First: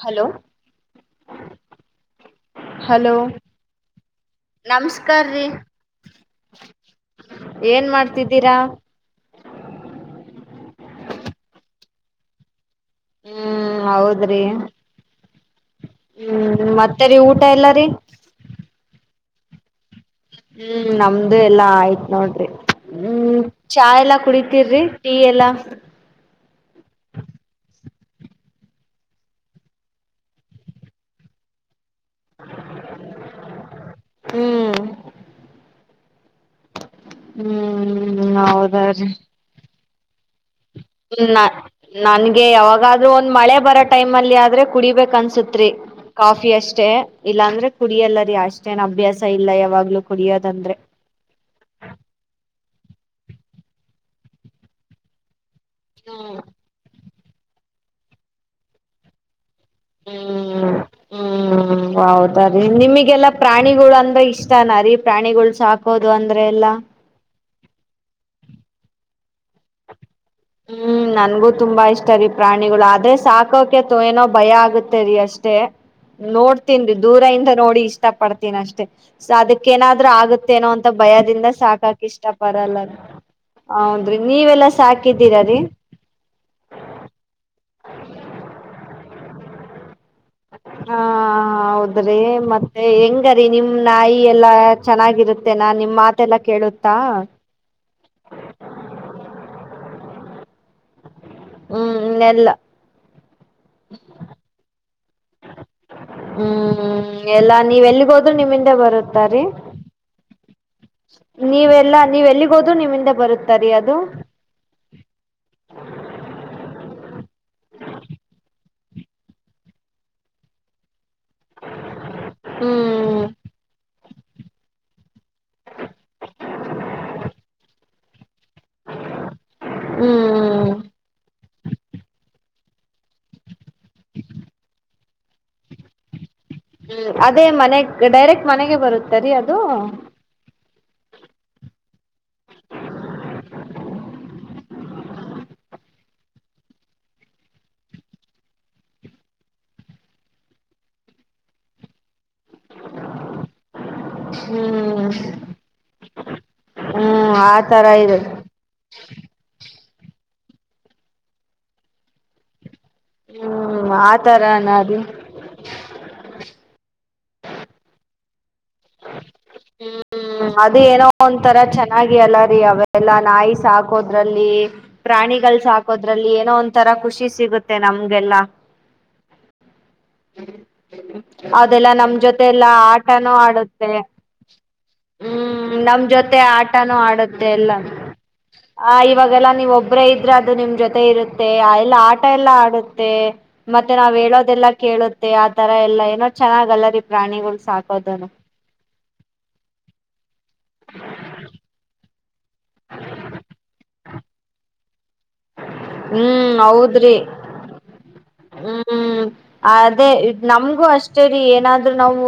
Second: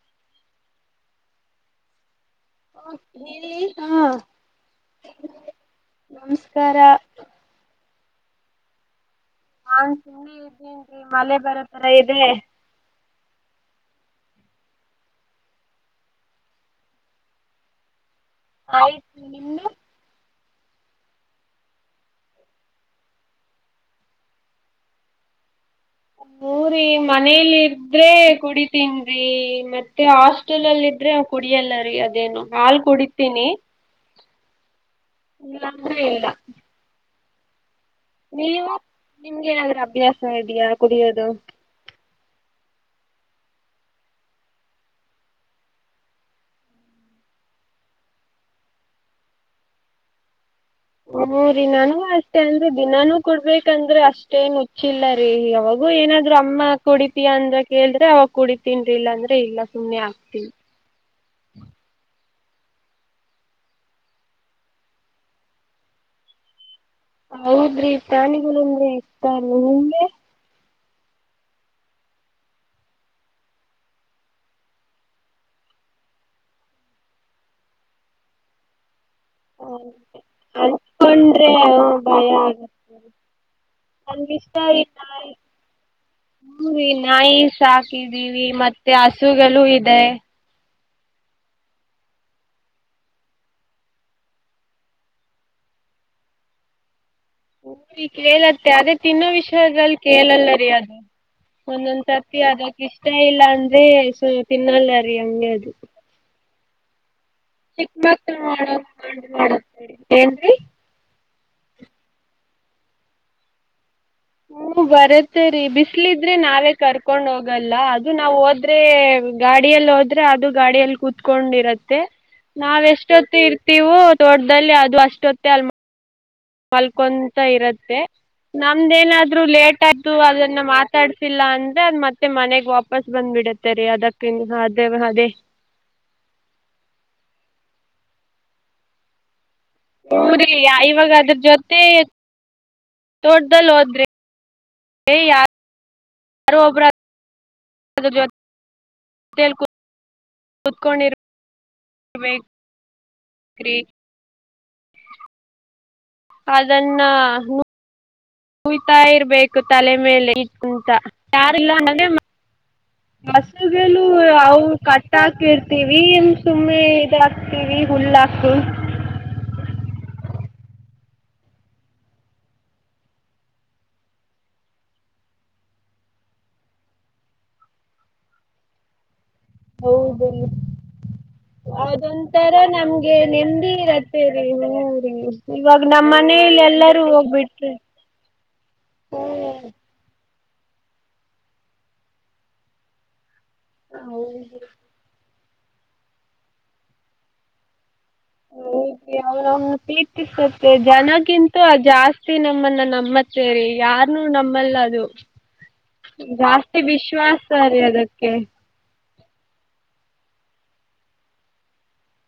Hello [unintelligible] ಹ hello ಹೇಳಿ ಹಾ ನಮಸ್ಕಾರ್ರೀ ನಮಸ್ಕಾರ ಏನ್ ಮಾಡ್ತ [unintelligible] ತಿದ್ದೀರಾ [unintelligible] ನಾನ್ ಸುಮ್ಮನೆ ಇದೇನಿ ಮಳೆ ಬರೋ ತರ ಇದೆ [unintelligible] ಹ್ಮ್ ಹೌದ್ರಿ ಹ್ಮ್ ಮತ್ತರಿ ಊಟ ಎಲ್ಲಾರೀ [unintelligible] ಆಯ್ತು ನಿಮದು [unintelligible] ಹ್ಮ್ ನಮ್ದು ಎಲ್ಲಾ ಆಯ್ತ್ ನೋಡ್ರಿ ಹ್ಮ್ ಚಾ ಎಲ್ಲಾ ಕುಡಿತೀ್ರಿ ಟೀ ಎಲ್ಲಾ ಹಊರಿ ಮನೇಲಿ ಇದ್ರೆ ಕುಡಿ ತಿನ್್ರಿ ಮತ್ತೆ ಹಾಸ್ಟೆಲ್ಲ್ ಇದ್ರೆ ಕುಡಿಯಲ್ಲ ರಿ ಅದೇನು ಹಾಲ್ ಕುಡಿತೀನಿ ಹ್ಮ್ ಇಲ್ಲಂದ್ರೆ ಇಲ್ಲ ಹ್ಮ್ ಹ್ಮ್ ಹೌದ್ರೀ ಸಡಿಯಾ ಕುಡಿಯೋದ ನ ನನ್ಗೆ ಯಾವಾಗಾದ್ರೂ ಒಂದ್ ಮಳೆ ಬರೋ ಟೈಮ್ ಅಲ್ಲಿ ಆದ್ರೆ ಕುಡಿಬೇಕ ಅನ್ಸತ್ರಿ ಕಾಫಿ ಅಷ್ಟೇ ಇಲ್ಲಾಂದ್ರೆ ಕುಡಿಯಲ್ಲ ರರಿ ಅಷ್ಟೇನ್ ಅಭ್ಯಾಸ ಇಲ್ಲ ಯಾವಾಗ್ಲುೂ ಕುಡಿಯೋದಂದ್ರೆ ಹ್ಮರಿ ನಾನೂ ಅಷ್ಟೆ ಅಂದ್ರೆ ದಿನಾನೂ ಕೊಡ್ಬೇಕಂದ್ರೆ ಅಷ್ಟೇನ್ ಮುಚ್ಚಿಲ್ಲ ರೀ ಯಾವಾಗ ು ಏನಾದ್ರು ಹ್ಮ್ ಅಮ್ಮ ಕುಡ ಅಂದ್ರ ಕೇಳಿದ್ರೆ ಅವಾಗ ಕುಡಡಿ ತಿನ್ಿ ಇಲ್ಲ ಅಂದ್ರೆ ಇಲ್ಲ ಸುಮ್ನೆ ಆಗ್ತೀನಿ ಹ್ಮ್ ಹ್ಮ್ ಹೌದು ಸರಿ ನಿಮಗೆಲ್ಲಾ ಪ್ರಾಣಿಗಳು ಅಂದ್ರೆ ಇಷ್ಟಾನ ರೀ ಪ್ರಾಣಿಗಳು ಸಾಕೋದು ಅಂದ್ರೆ ಎಲ್ಲಾ ಹೌದ್ರಿ ಪ್ರಾಣಿಗಳುನ್ನೆ ಇತ ನಿಮ್ಮೆ ಹ್ಮ್ ನನ್ಗೂ ತುಂಬಾ ಇಷ್ಟ ರೀ ಪ್ರಾಣಿಗಳು ಆದ್ರೆ ಸಾಕೋಕೆ ಏನೋ ಭಯ ಆಗತ್ತೇರಿ ಅಷ್ಟೇ ನೋಡ್ತನ್ರಿ ದೂರ ಇಿಂದ ನೋಡಿ ಇಷ್ಟ ಪಡ್ತೀನ ಅಷ್ಟೇ ಸ ಅದಕ್ಕೇನಾದ್ರು ಆಗುತ್ತೇನೋ ಅಂತ ಭಯದಿಂದ ಅನ್ಕೊಂಡ್ರೆ ಸಾಕಕ್ ಇಷ್ಟ ಭಯ ಆಗತ್ತೆ ಪಡಲ್ಲ ಹೌದ್ರಿ ನೀವೆಲ್ಲಾ ಸಾಕ ಹರಿ ನಾಯಿ ಸಾಕಿದೀವಿ ಮತ್ತೆ ಹಸುಗಳು ಇದೆ ಹಾ ಹೌದ್ರಿ ಮತ್ತೆ ಹೆಂಗರಿೀ ನಿಮ್ ನಾಯಿ ಎಲ್ಲಾ ಚೆನ್ನಾಗಿರುತ್ತೇನಾ ನಿಮ್ ಮಾತೆಲ್ಲ ಕೇಳುತ್ತಾ ಹ ಈ ಕೇಳತ್ತೆ ಅದೇ ತಿನ್ನೋ ವಿಷಯಗಳಲ್ಲಿ ಕೇಳಲ್ಲರಿ ಅದು ಒಂದೊಂದ್ ಹ್ಮ್ ಸರ್ತಿ ಎಲ್ಲ ಅದಕ್ ಇಷ್ಟ ಇಲ್ಲ ಅಂದ್ರೆ ತಿನ್ನಲ್ಲ ಂಗ ಅದು ಹ್ಮ್ ಹ್ಮ ಚಿಕ್ಕ ಮಕ್ಳ ನೋಡಡ ಏನ್ರಿ ನೀವೆಲ್ಲಾ ನೀವೆ ಎಲ್ಲಿಗೋದ್ ನಿಮ್ಮಿಂದ ಬರುತ್ತಾರೀ ಅದು ಹ್ಮ ಬರತ್ತರಿ ಬಿಸ್ಲಿದ್ರೆ ನಾವೇ ಕರ್ಕೊಂಡ್ ಹೋಗಲ್ಲ ಅದು ನಾವ್ ಹೋದ್ರೆ ಗಾಡಿಯಲ್ಲಿ ಹೋದ್ರೆ ಅದು ಗಾಡಿಯಲ್ಲಿ ಕೂತ್ ಕತ್ಕೊಂಡಿರತ್ತೆ ನಾವ್ ಹ್ಮ್ ಎಷ್ಟೊತ್ತು ಇರ್ತೀವೋ ತೋಟದಲ್ಲಿ ಅದು ಅಷ್ಟೊತ್ತೆ ಅಲ್ ನಮ್ದೇನಾದ್ರು ಲೇಟ್ ಹ್ಮ್ ಆಯ್ತು ಅದನ್ನ ಹ್ಮ್ ಮಾತಾಡ್ಸಿಲ್ಲ ಅಂದ್ರೆ ಅದು ಮತ್ತೆ ಮನೆಗ್ ವಾಪ ವಾಪಸ್ ಬಂದ್ಬ ಬಿಡತ್ತೆ ರೀ ಅದಕ್ಕ ಇನ್ನು ಅದೇ ಅದೇ ಅದೇ ಮನೆ ಡೈರೆಕ್ಟ್ ಮನೆಗೆ ಬರುತ್ತರಿೀ ಅದ ಹ್ಞೂ ಇವಾಗ ಅದ್ರ ಜೊತೆ ತೋಡ್ದ ಲೋದ್ರೆ ಏ ಯಾರು ಯಾರ ಒಬರ ಅದ ಜೊತೆ ಕುತ್ಕೊಂಡಿರ್ೀ ಹ್ಮ್ ಅದನ್ನ ಹ್ಮ್ ಆತರ ಇದೆ ನುಯ್ತಾ ಇರ್ಬೇಕು ತಲೆ ಮೇಲೆ ಇಂತ ಯಾರಿಲ್ಲ ಹ್ಮ್ ಹಸುಗಗಳು ಅ ಆತರನ ರೀ ಕಟ್ ಹಾಕ ಇರ್ತೀವಿ ನ್ ಸುಮ್ಮನೆ ಇದಾಕ್ತಿವಿ ಹುಲ್ಲಾ ಹ ಹ್ಮ್ ಅದು ಏನೋ ಒಂತರ ಚೆನ್ನಾಗಿ ಅಲ್ಲರಿ ಅವೆಲ್ಲ ನಾಯಿ ಸಾಕೋದ್ರಲ್ಲಿ ಪ್ರಾಣಿಗಳಲ್ ಸಾಕೋದ್ರಲ್ಲಿ ಏನೋ ಒಂಂತರ ಖುಷಿ ಸಿಗುತ್ತೆ ನಮ್ಗೆಲ್ಲ ಹೌದು ಅದೆಲ್ಲ ನಮ್ ಜೊತೆ ಎಲ್ಲಾ ಆಟನೂ ಆಡುತ್ತ ತ್ತಿಗೆ ಇವಾಗ ನಮ್ ನಮ್ಮ್ ಜೊತೆ ಮನೇಲಿ ಆಟನೂ ಎಲ್ಲಾರೂ ಆಡುತ್ತೆ ಎಲ್ಲ ಹೋಗ್ಬಿಟ್ರೆ ಆದ್ರೆ ಅದು ನಿಮ್ ಜೊತೆ ಇರುತ್ತೆ ಎಲ್ಲ ಆಟ ಎಲ್ಲ ಆಡುತ್ತೆ ಮತ್ತೆ ನಾವ್ ಹೌದು ಹೇಳೋದೆಲ್ಲಾ ಕೇಳುತ್ತೆ ತರ ಎಲ್ಲ ಏನೋ ಚೆನ್ನಾಗಲ್ಲರಿ ಪ್ರಾಣಿಗಳು ಸಾಕೋದನು ಅವ್ರ ಪ್ರೀರ್ತಿಸುತ್ತೆ ಜನಗಿಂತ ಜಾಸ್ತಿ ನಮ್ಮನ್ನ ನಮ್ಮತ್ತ ಸೇರಿ ಯಾರ ನು ನಮ್ಮಲ್ಲ ಅದು ಹ್ಮ್ ಜಾಸ್ತಿ ಹೌದ್ರಿ ವಿಶ್ವಾಸ ರೀ ಅದಕ್ಕೆ ಹ್ಮ್ ಅದೇ ನಮ್ಗೂ ಅಷ್ಟೇ ರೀ ಏನಾದ್ರು ನಾವು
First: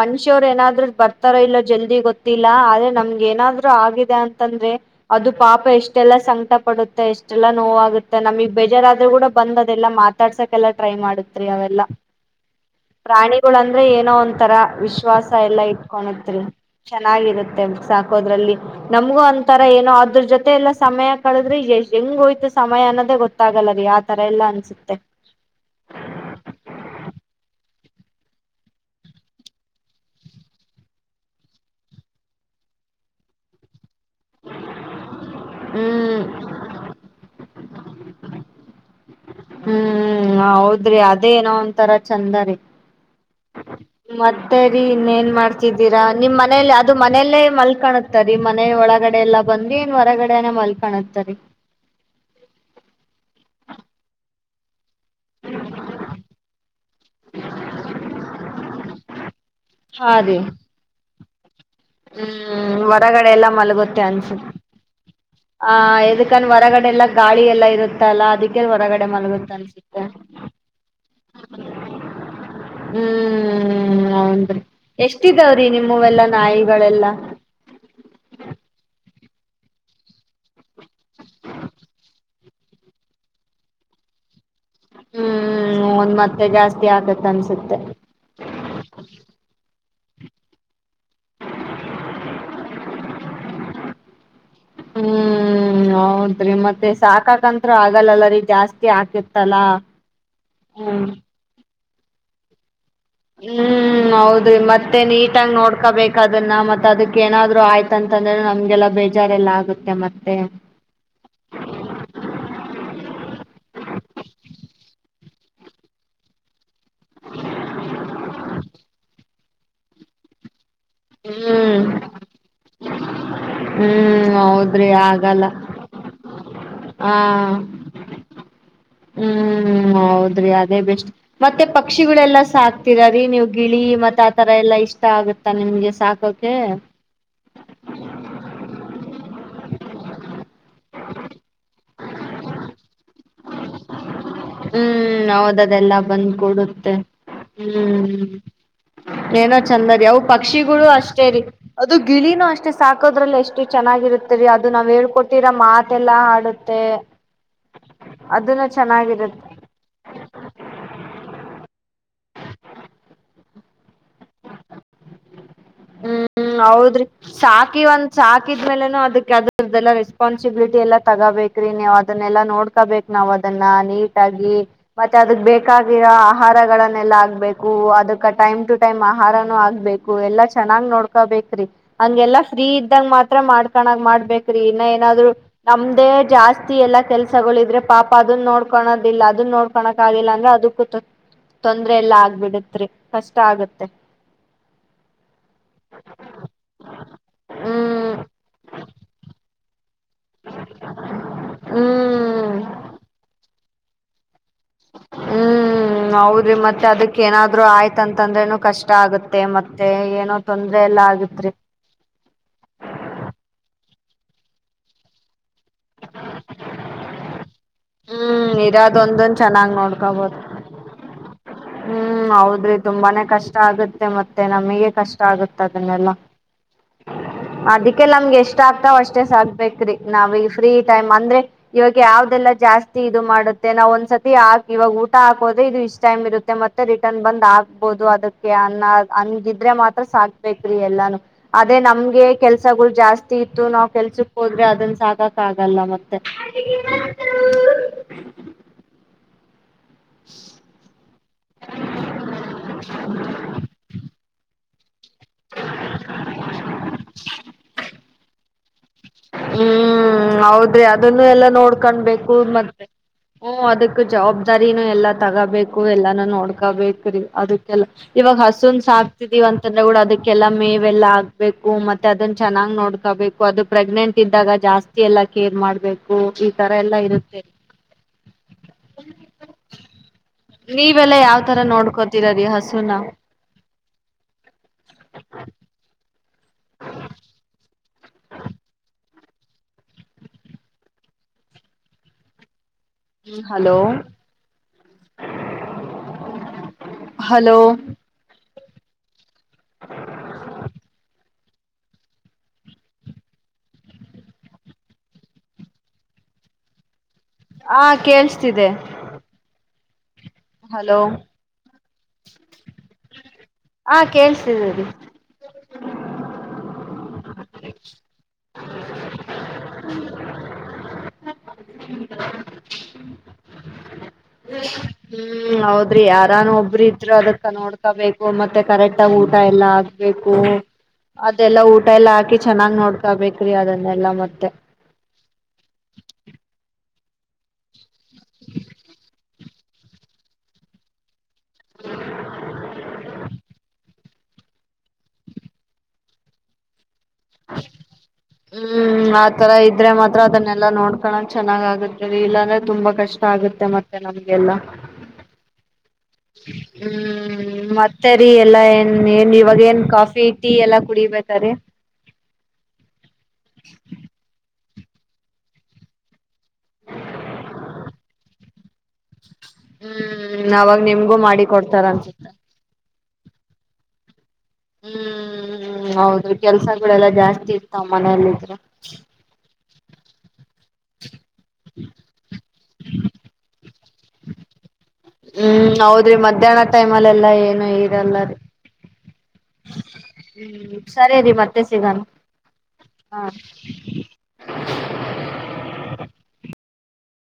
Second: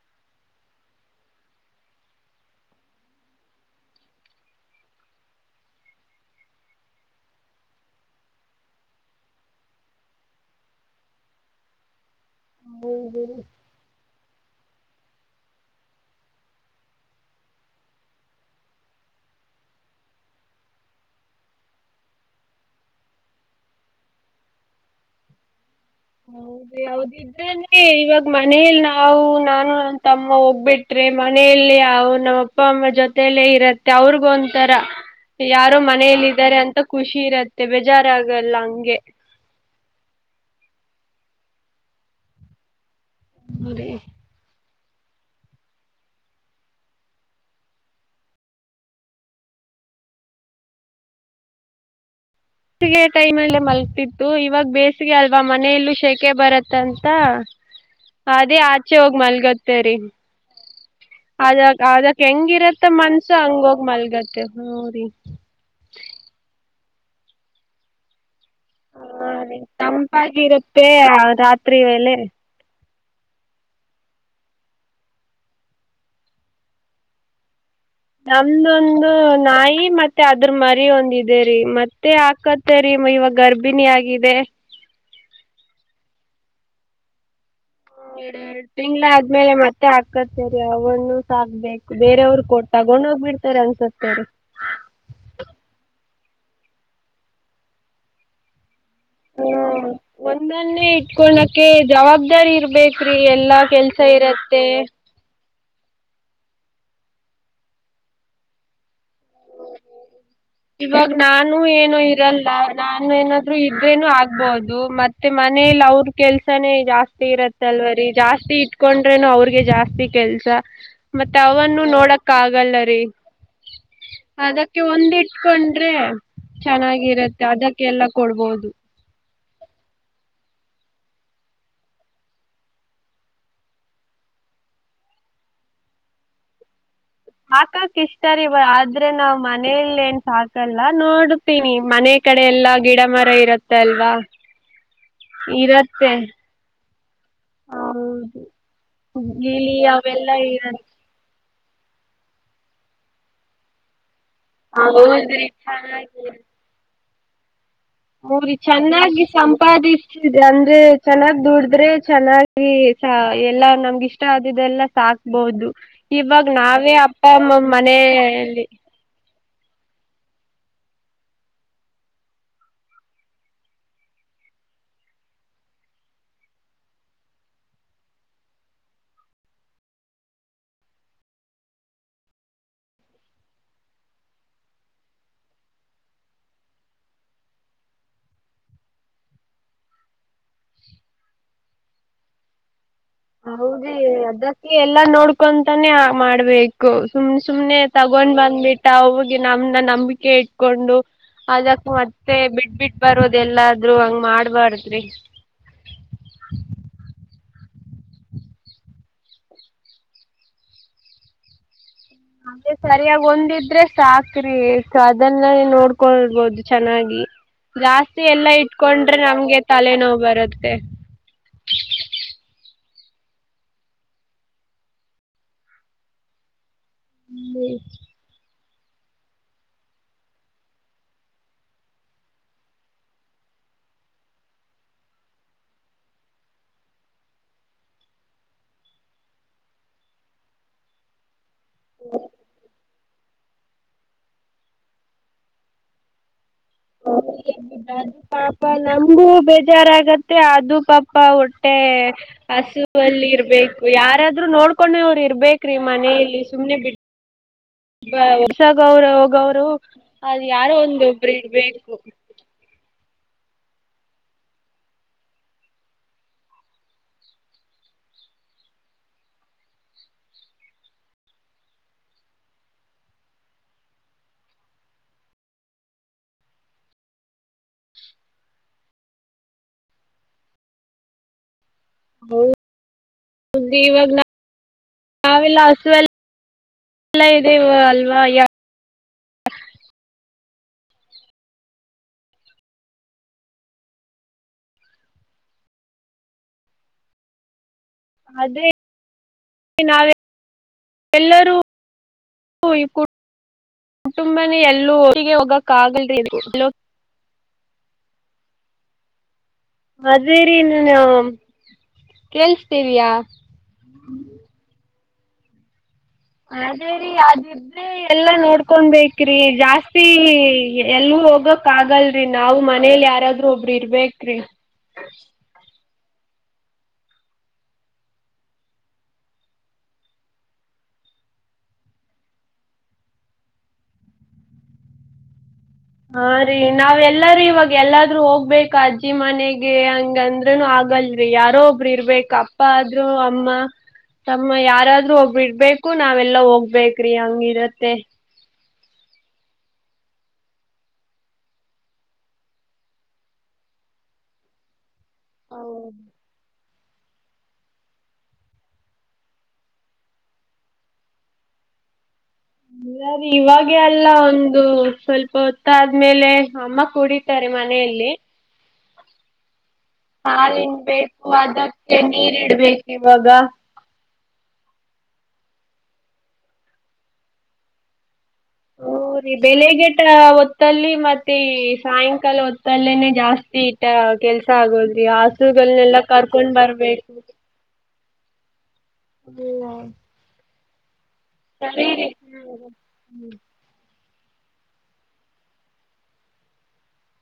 ಮನುಷ್ಯವರು ಏನಾದ್ ಬರ್ತಾರ ಇಲ್ಲೋ ಜಲ್ದಿ ಗೊತ್ತಿಲ್ಲ ಆದ್ರೆ ನಮ್ಗೆ ಏನಾದ್ರು ಆಗಿದೆ ಅಂತಂದ್ರೆ ಅದು ಪಾಪ ಎಷ್ಟೆಲ್ಲಾ ಸಂಕಟ ಪಡುತ್ತೆ ಎಷ್ಟ ಅಷ್ಟೆಲ್ಲಾ ನೋವಾಗುತ್ತೆ ನಮಗ್ ಬೇಜಾರಾದ್ರೂ ಕೂಡ ಬಂದ ಅದೆಲ್ಲಾ ಮಾತಾಡ್ಸಕ್ಕೆೆಲ್ಲಾ ಟ್ರೈ ಮಾಡತ್ ಅವೆಲ್ಲ ಹೌದು ಪ್ರಾಣಿಗಳ ಅಂದ್ರೆ ಏನೋ ಒಂಂತರ ವಿಶ್ವಾಸ ಎಲ್ಲಾ ಇಟ್ಕಳತ್ರಿ ಚೆನ್ನಾಗಿರತ್ತೆ ಸಾಕೋದ್ರಲ್ಲಿ ನಮ್ಗೂ ಒಂತರ ಏನೋ ಅದ್ರ ಜೊತೆ ಎಲ್ಲಾ ಸಮಯ ಕಳದ್ರೆ ಹೆಂಗ ಹೋಯ್ತು ಸಮಯ ಅನ್ನೋದೇ ಗೊತ್ತಾಗಲ್ಲ ರೀ ಆತರ ಎಲ್ಲಾ ಅನ್ಸುತ್ತೆ ಹೌದ ಹದ ಇದ್ರೇನೆ ಇವಾಗ ಮನಲಿ ನಾವು ನಾನು ನನ್ ತಮ್ಮ ಹೋಗ್ಬಿಟ್ರೆ ಮನೆಯಲ್ಲಿ ನಮ್ಮ್ ಅಪ್ಪ ಅಮ್ಮ ಜೊತಲ್ಲೇ ಇರತ್ತೆ ಮ ಅವ್ರಗ ಒಂಂತರ ಯಾರೋ ಹ್ಮ್ ಮನಲ್ಲ ಇದಾರೆ ಅಂತ ಖುಷಿ ಇರತ್ತೆ ಮತ್ತೆ ಬೇಜಾರ ಆಗಲ್ಲ ಹಂಗೆ ಹ್ಮ್ ಹೌದ್ರಿ ಅದೇ ಏನೋ ಒಂತರ ಚಂದರಿ ಮತ್ತೆ ರಿ ಇನ್ನೇಏನ್ ಮಾಡ್ತಿದ್ದೀರಾ ನಿಮ್ ಮನೇಲಿ ಅದು ಮನೆಯಲ್ಲೇ ಮಲ್ಕಾಣತಾರೀ ಮನೆ ಒಳಗಡೆ ಎಲ್ಲಾ ಬಂದಿ ಇನ್ ಹೊರಗಡೆನೆೇ ಮಲ್ಕಾಣತರಿ ಗೆ ಟೈಮ್ ಅಲ್ಲೇ ಮಲ್ತಿತ್ತು ಇವಾಗ ಬೇ ಅಲ್ವಾ ಮನೆಯಲ್ಲೂ ಶೆಕೆ ಬರತ್ತಂತ ಅದೇ ಆಚೆ ಹೋಗಿ ಮಲ್ಗತ್ತೇರಿ ಹಾ ರೀ ಅದ ಹ್ಮ್ ಹೊರಗಡೆ ಎಲ್ಲಾ ಮಲಗುತ್ತೆ ಅನ್ಸ ಮಲ್ಗತ್ತೆ ಹ್ಮ್ ರೀ ಆ ಇದಕನ್ ಹೊರಗಡೆ ಎಲ್ಲ ಗಾಳಿ ಎಲ್ಲ ಇರುತ್ತ ಅಲ್ಲ ಅದಕ್ಕೆ ಹೊರಗಡೆ ಮಲಗುತ್ತ ಹ ಅನ್ಸುತ್ತೆ ತಂಪಾಗಿರುತ್ತೆ ರಾತ್ರಿ ವೇಲೆ ಹ್ಮ್ ಹೌನ್ರಿ ಎಷ್ಟಿದಾವ್ರೀ ನಿಮ್ಮವೆಲ್ಲ ನಾಯಿ ಎಲ್ಲ ನಮ್ದೊಂದು ನಾಯಿ ಮತ್ತೆ ಅದ್ರ ಮರಿ ಒಂದಿದೆರಿ ಮತ್ತೆ ಹಾಕತ್ತೇರಿ ಇವಾಗ ಗರ್ಭಿಣಿ ಆಗಿದೆ ಹ್ಮ್ ಒಂದ್ ಮತ್ತೆ ಜಾಸ್ತಿ ಆಗತ್ ಅನ್ಸುತ್ತೆ ಎ ಎರಡ್ ತಿಂಗ್ಳ ಆದ್ಮೇಲೆ ಮತ್ತೆ ಆ ಕತ್ತರಿ ಅವನು ಸಾಕ್ಬೇಕು ಬೇರೆಯವ್ರ ಕೊಟ್ಟ ತಗೊಂಡೋಗ್ಬಿಡ್ತಾರ ಅನ್ಸತ್ತರಿ ಹ್ಮ್ ಹೌದ್ರೀ ಮತ್ತೆ ಸಾಕಾಕತ್ರು ಆಗಲ್ಲಲ್ಲ ರೀ ಜಾಸ್ತಿ ಹಾಕಿರ್ತಲ್ಲ ಹ ಒಂದನ್ನೇ ಹ್ಮ್ ಇಟ್ಕಲಕ್ಕೆ ಜವಾಬ್ದಾರಿ ಇರ್ಬೇಕು ೀ ಎಲ್ಲಾ ಕೆಲ್ಸ ಇರತ್ತೆ ಟ್ಟಂಗ ನೋಡ್ಕೋಬೇಕ ಅದನ್ನ ಮತ್ತ ಅದಕೆ ಏನಾದ್ರೂ ಆಯ್ತಾನ್ದ್ರೆ ನಾವೇ ನೋಡ್ಕೋಬೇಕು ಇವಾಗ ನಾನು ಏನು ಇರಲ್ಲ ನಾನು ಏನಾದ್ರು ಇದ್ರೇನು ಆಗ್ಬಹದು ಮತ್ತೆ ಮನೇಲಿ ಅವ್ರ ಕೆಲ್ಸಾನೇ ಜಾಸ್ತಿ ಇರತ್ತ ಅಲ್ವರಿ ಜಾಸ್ತಿ ಇಟ್ಕೊಂಡ್ರೇನು ಅವ್ರಗೆ ಜಾಸ್ತಿ ಕೆಲ್ಸ ಮತ್ತೆ ಅವನ್ನು ಹ್ಮ್ ನೋಡಕ್ಕ ಆಗಲ್ಲರಿ ಹ್ಮ್ ಅದಕ್ಕೆ ಹೌದ್ರಿ ಒಂದಿಟ್ಟ ಆಗಲ್ಲ ಕೊಂಡ್ರೆ ಹ ಚೆನ್ನಾಗಿರುತ್ತೆ ಅದಕ್ಕೆಲ್ಲ ಕೊಡ್ಬೋದು ಹ್ಮ್ ಹೌದ್ರಿ ಅದೇ ಬೆಸ್ಟ್ ಮತ್ತೆ ಪಕ್ಷಿಗಳೆಲ್ಲಾ ಸಾಕ್ತೀರ ರೀ ನೀ ಗಿಳಿ ಮತ್ತೆ ಆತರ ಎಲ್ಲಾ ಇಷ್ಟ ಆಗತ್ತ ನಿಮ್ಗೆ ಸಾಕೋಕೆ ಲ್ಲ ಸಾ [unintelligible] ಎಲ್ಲಾ ನೋಡುತ್ತೀನಿ ಮನೆ ಕಡೆ ಎಲ್ಲಾ ಗಿಡ ಮರ ಇರುತ್ತೆ ಅಲ್ವಾ ಹ್ಮ್ ಹೌದದೆಲ್ಲ ಇರತ್ತೆ ಬಂದ್ ಕೂಡುತ್ತೆ ಹ್ಮ್ ಹೌದು ಏನೋ ಗಿಳಿ ಚಂದದ ಅವು ಅವೆಲ್ಲಾ ಇರತ್ತೆ ಪಕ್ಷಿಗಳು ಅಷ್ಟೇರಿ ಅದು ಗಿಳಿನೂ ಅಷ್ಟೇ ಸಾಕೋದ್ರಲ್ಲ ಎಷ್ಟು ಚೆನ್ನಾಗಿರುತ್ತೆ ರಿ ಅದು ನಾವ್ ಹೌದ್ರಿ ಹೇಳ್ಕೊಟ್ಟಿರ ಮಾಥಿಯೆಲ್ಲಾ ಆಡುತ್ತೆ ಹ್ಮ್ ಅದನ್ನ ಚೆನ್ನಾಗಿ ಚೆನ್ನಾಗಿರುತ್ತೆ ಉಪಾದಿ ಇಷ್ಟ ಇದೆ ಅಂದ್ರೆ ಚೆನ್ನಾಗ್ ದುಡಿದ್ರೆ ಚೆನ್ನಾಗಿ ಎಲ್ಲಾ ನಮ್ಗೆ ಇಷ್ಟ ಆದಿದೆ ಎಲ್ಲ ಸಾಕ್ಬಹುದು ಹ್ಮ್ ಹೌದ್ರಿ ಸಾಕಿ ಒಂದ್ ಮನೆಯಲ್ಲಿ ಸಾಕಿದ್್ಮೇಲೆನು ಅದಕ್ ಅದ ಲ್ಲ ರೆಸ್ಪಾನ್ಸಿಬಿಲಿಟಿ ಎಲ್ಲ ತಗೋಬೇಕ್ರೀ ನೀವು ಅದನ್ನೆಲ್ಲಾ ನೋಡ್ಕೋಬೇಕು ನಾವ್ ಅದನ್ನ ನೀಟ್ ಆಗಿ ಮತ್ತೆ ಅದಕ್ ಬೇಕಾಗಿರೋ ಆಹಾರಗಳನ್ನೆಲ್ಲಾ ಆಗ್ಬೇಕು ಅದಕ್ ಟೈಮ್ ಟು ಟೈಮ್ ಆಹಾರನೂ ಆಗ್ಬೇಕು ಎಲ್ಲ ಚೆನ್ನಾಗ್ ನೋಡ್ಕೋಬೇಕ್ರಿ ಹಂಗೆಲ್ಲಾ ಫ್ರೀ ಇದ್ದಂಗ ಮಾತ್ರ ಮಾಡ್ಕಣಕ್ ಮಾಡ್ಬ್ರಿ ಇನ್ನ ಏನಾದ್ರು ನಮ್ದೇ ಜಾಸ್ತಿ ಎಲ್ಲಾ ಕೆಲ್ಸಗಳ ಇದ್ರೆ ಪಾಪ ಅದನ್ ನೋಡ್ಕೊಳದಿಲ್ಲ ಅದನ್ ನೋಡ್ಕೋಳಕ್ ಆಗಿಲ್ಲ ಅಂದ್ರ ಅದಕ್ಕೂ ತೊಂದ್ರ ಎಲ್ಲಾ ಆಗ್ಬಿಡತ್ರಿ ಕಷ್ಟ ಆಗತ್ತೆ ಹೌದಿ ಅದಕ್ಕೆ ಎಲ್ಲಾ ನೋಡ್ ಕೊಂತಾನೇ ಮಾಡ್ಬೇಕು ಸುಮ್ನೆ ಸುಮ್ನೆ ಹ್ಮ್ ತಗೊಂಡ್ ಬಂದ್ಬಿಟ್ಟ ಅವಿಗೆ ನಮ ನಂಬಿಕೆ ಇಟ್ಕೊಂಡು ಅದಕ ಮತ್ತೆ ಹ್ಮ್ ಬಿಟ್ ಬಿಟ್ಟ ಬರೋದೆ ಎಲ್ಲ ಹಂಗ್ ಮಾಡ ಹ್ಮ್ ಹೌದ್ರಿ ಮತ್ತೆ ಅದಕ್ ಏನಾದ್ರು ಆಯ್ತ ಆಂತಂದ್ರೇನು ಕಷ್ಟ ಆಗತ್ತೆ ಮತ್ತೆ ಏನೋ ತೊಂದ್ರ ಎಲ್ಲಾ ಆಗತ್ರಿ ಅದೇ ಸರಿಯಾಗಿ ಒಂದಿದ್ರೆ ಸಾಕ್ರಿ ಸೊ ಅದನ್ನ ನೋಡ್ಕೊಳ್ಬೋದು ಚೆನ್ನಾಗಿ ಜಾಸ್ತಿ ಎಲ್ಲಾ ಹ್ಮ್ ಇಟ್ಕೊಂಡ್ರೆ ಇರೋದೊಂದನ್ ನಮ್ಗೆ ಚೆನ್ನಾಗ್ ತಲೆನೋ ನೋಡ್ಕೋಬೋದು ಬರುತ್ತೆ ಹ್ಮ್ ಹೌದ್ರಿ ತುಂಬಾನೇ ಕಷ್ಟ ಆಗುತ್ತೆ ಮತ್ತೆ ನಮಗೆ ಕಷ್ಟ ಆಗುತ್ತೆ ಅದನ್ನೆಲ್ಲ ಅದಕ್ಕೆಲ್ಲ ನಮ್ಗೆ ಎಷ್ಟು ಇಷ್ಟ ಆಗ್ತಾವ್ ಅಷ್ಟೇ ಸಾಕ್ಬೇಕ್ರೀ ನಾವೀಗ ಫ್ರೀ ಟೈಮ್ ಅಂದ್ರೆ ಇವಾಗ ಯಾವ್ದದೆಲ್ಲಾ ಜಾಸ್ತಿ ಇದು ಮಾಡುತ್ತೆ ನಾವ್ ಒಂದ್ಸತಿಕ್ ಇವಾಗ ಊಟ ಹಾಕೋದ್ರೆ ಇದು ಇಷ್ಟ ಟೈಮ್ ಇರುತ್ತೆ ಮತ್ತೆ ಮತ್ತೆ ರಿಟರ್ನ್ ಬಂದ್ ಆಗ್ಬೋದು ಅದಕ್ಕೆ ಅನ್ನ ಅನ್ಗಿದ್ರೆ ಮಾತ್ರ ಸಾಕ್ಬೇಕ್ರಿ ಎಲ್ಲಾನು ಅದೇ ನಮ್ಗೆ ಕೆಲ್ಸಗಳು ಜಾಸ್ತಿ ಇತ್ತು ನಾವ್ ಕೆಲ್ಸಕ್ ಹೋದ್ರೆ ಅದನ್ ಸಾಕಕ್ ಆಗಲ್ಲ ಮತ್ತೆ ದು ಪಾಪ ನಮಗು ಬೇಡ್ ಜಾರ ಆಗತ್ತೆ ಅದು ಪಾ ಅಪ್ಪ ಹೊಟ್ಟೆ ಹಸುವಲ್ಲಿ ಇರ್ಬೇಕು ಯಾರಾದ್ರೂ ನೋಡ್ ಕೊಡ ಇರ್ಬೇಕ್ರಿ ಮನೇಲಿ ಸುಮ್ನೆ ಬಿಟ್ಟ ಸ ಗೌರವ ಹ್ಮ್ ಹೌದ್ರಿ ಅದನ್ನು ಒಬ್ರು ಎಲ್ಲಾ ಇರ್ಬೇಕು ನೋಡ್ಕೊಂಡ್ಬೇಕು ಮತ್ತೆ ಹ್ಮ ಅದಕ್ ಜವಾಬ್ದಾರಿನೂ ಎಲ್ಲಾ ತಗೋಬೇಕು ಎಲ್ಲಾನೂ ನೋಡ್ಕೊಬೇಕು ರೀ ಅದಕ್ಕೆಲ್ಲಾ ಇವಾಗ ಹಸುನ್ ಸಾಕ್ತಿದೀವಿ ಅಂತಂದ್ರೆ ಕೂಡ ಅದಕ್ಕೆಲ್ಲಾ ಮೇವೆಲ್ಲಾ ಆಗ್ಬೇಕು ಮತ್ತೆ ಅದನ್ನ ಚೆನ್ನಾಗ್ ನೋಡ್ಕೊಬೇಕು ಅದು ಪ್ರೆಗ್ನೆಂಟ್ ಜಾಸ್ತಿ ಎಲ್ಲ ಕೇರ್ ಮಾಡ್ಬೇಕು ಈ ತರ ಎಲ್ಲ ಇರುತ್ತೆ ನೀವೆಲ್ಲ ಯಾವ್ ತರ ನೋಡ್ ಹ ಇವಾಗ ನಾವೆಷ್ಟಲ್ಲ ಎಲ್ಲ ಇದೆ ಅಲ್ವಾ ಯ ಹಲೋ ಹಲೋ ಅದೇ ನಾವ ಎಲ್ಲ ಕುಟುಂಬನ ಎಲ್ಲೋ ಹಗೆ ಹೋಗಕ ಆಗಲ್ರಿ ಹಾ ಕೇಳ್ಸ್ತಿದೆ ಅದೇರಿ ನುನ್ ಹ ಕೇಳ್ಸಿದ್ದೀರಿ ಅದೇ ರೀ ಅದು ಬ್ರೆ ಎಲ್ಲ ನೋಡ್ಕೊಬೇಕ್ರಿ ಜಾಸ್ತಿ ಎಲ್ಲೂ ಹೋಗಕ್ ಆಗಲ್ರರಿ ನಾ್ ಮನೇಲಿ ಯಾರಾದ್ರೂ ಒಬ್ರ ಇರ್ಬೇಕ್ರಿ ಹ್ಮ್ ಹೌದ್ರಿ ಯಾರಾನು ಒಬ್ರ ಇದ್ರರು ಅದಕ್ಕ ನೋಡ್ಕಬೇಕು ಮತ್ತೆ ಕರೆಕ್ಟ್ ಆಗ ಊಟ ಎಲ್ಲಾ ಆಗ್ಬೇಕು ಅದೆದೆಲ್ಲಾ ಊಟ ಎಲ್ಲಾ ಹಾಕಿ ಚೆನ್ನಾಗ್ ನೋಡ್ಕಬೇಕ್ರಿ ಅದನ್ನೆಲ್ಲಾ ಮತ್ತೆ ನಾವ್ ಎಲ್ಲಾರೂ ಇವಾಗ ಎಲ್ಲಾದ್ರೂ ಹೋಗ್ಬೇಕ ಅಜ್ಜಿ ಮನೆಗೆ ಹಂಗಂದ್ರೂನು ಆಗಲ್ ಿ ಯಾರೋ ಒಬ್ರು ಇರ್ಬೇಕ ಅಪ್ಪ ಆದ್ರರು ಅಮ್ಮ ತಮ್ಮ ಯಾರಾದ್ರೂ ಒಬ್ಬರು ಇರಬೇಕು ನಾವೆಲ್ಲ ಹೋಗ್ಬೇಕು ಬಕ್ರಿ ಹಂಗಿರತ್ತೆ ಹ್ಮ್ ಆತರ ಇದ್ರೆ ಮಾತ್ರ ಅದನ್ನೆಲ್ಲಾ ನೋಡ್ಕಳಕ್ ಚೆನ್ನಾಗ ಆಗುದ ರಿ ಇಲ್ಲಾಂದ್ರೆ ತುಂಬಾ ಕಷ್ಟ ಆಗುತ್ತೆ ಮತ್ತೆ ನಮ್ಗೆಲ್ಲಾ ಹೌದು ಹ್ಮ್ ಮತ್ತೆರಿ ಎಲ್ಲಾ ಏನ್ ಏನ್ ಇವಾಗ ಏನ್ ಕಾಫಿ ಟೀ ಎಲ್ಲಾ ಕುಡಿಬೇಕ ರೀ ಇಲ್ಲಾ ರಿ ಇವಾಗೇ ಅಲ್ಲ ಒಂದು ಸ್ವಲ್ಪ ಹೊತ್ತ ಆದ್ಮೇಲೆ ಅಮ್ಮ ಕುಡಿತಾರೆ ಮನೆಯಲ್ಲಿ [inaudible] ಹಾಲ ಅವಾಗ ನಿಮ್ಗೂ ಹಿಂಡಬೇಕು ಮಾಡಿ ಕೊಡ್ತಾರ ಅದಕ್ಕೆ ಅನ್ಸುತ್ತೆ ನೀರ ಇಡ್ಬೇಕು [unintelligible] ಹ್ಮ್ ಹ್ ಹೌದು ಕೆಲ್ಸಗಳೆಲ್ಲಾ ಜಾಸ್ತಿ ಇರ್ತಾವ ಮನಲ್ಲಿದ್ರೆ ಹ್ಮ್ ರಿ ಬೆಳಿಗ್ಗೆ [unintelligible] ಹೊತ್ತಲ್ಲಿ ಮತ್ತೆ ಸಾಯಂಕಾಲ ಹೊತ್ತಲ್ಲೇನೆ ಜಾಸ್ತಿ ಇ ಕೆಲ್ಸ ಆಗೋದ್ರಿ ಹ್ಮ್ ಹಸುಗಳನೆಲ್ಲ ಹೌದ್ರಿ ಕರ್ಕೊಂಡ್ ಮಧ್ಯಾಹ್ನ ಟೈಮ್ ಬರ್ಬೇಕು ಅಲ್ಲೆಲ್ಲಾ ಏನು ಇರಲ್ಲರಿ ಇಲ್ಲ ಹ್ಮ್ ಸರಿ ರೀ ಮತ್ತೆ ಸಿಗಣ ಹ್ಮ್. ಹಾಂ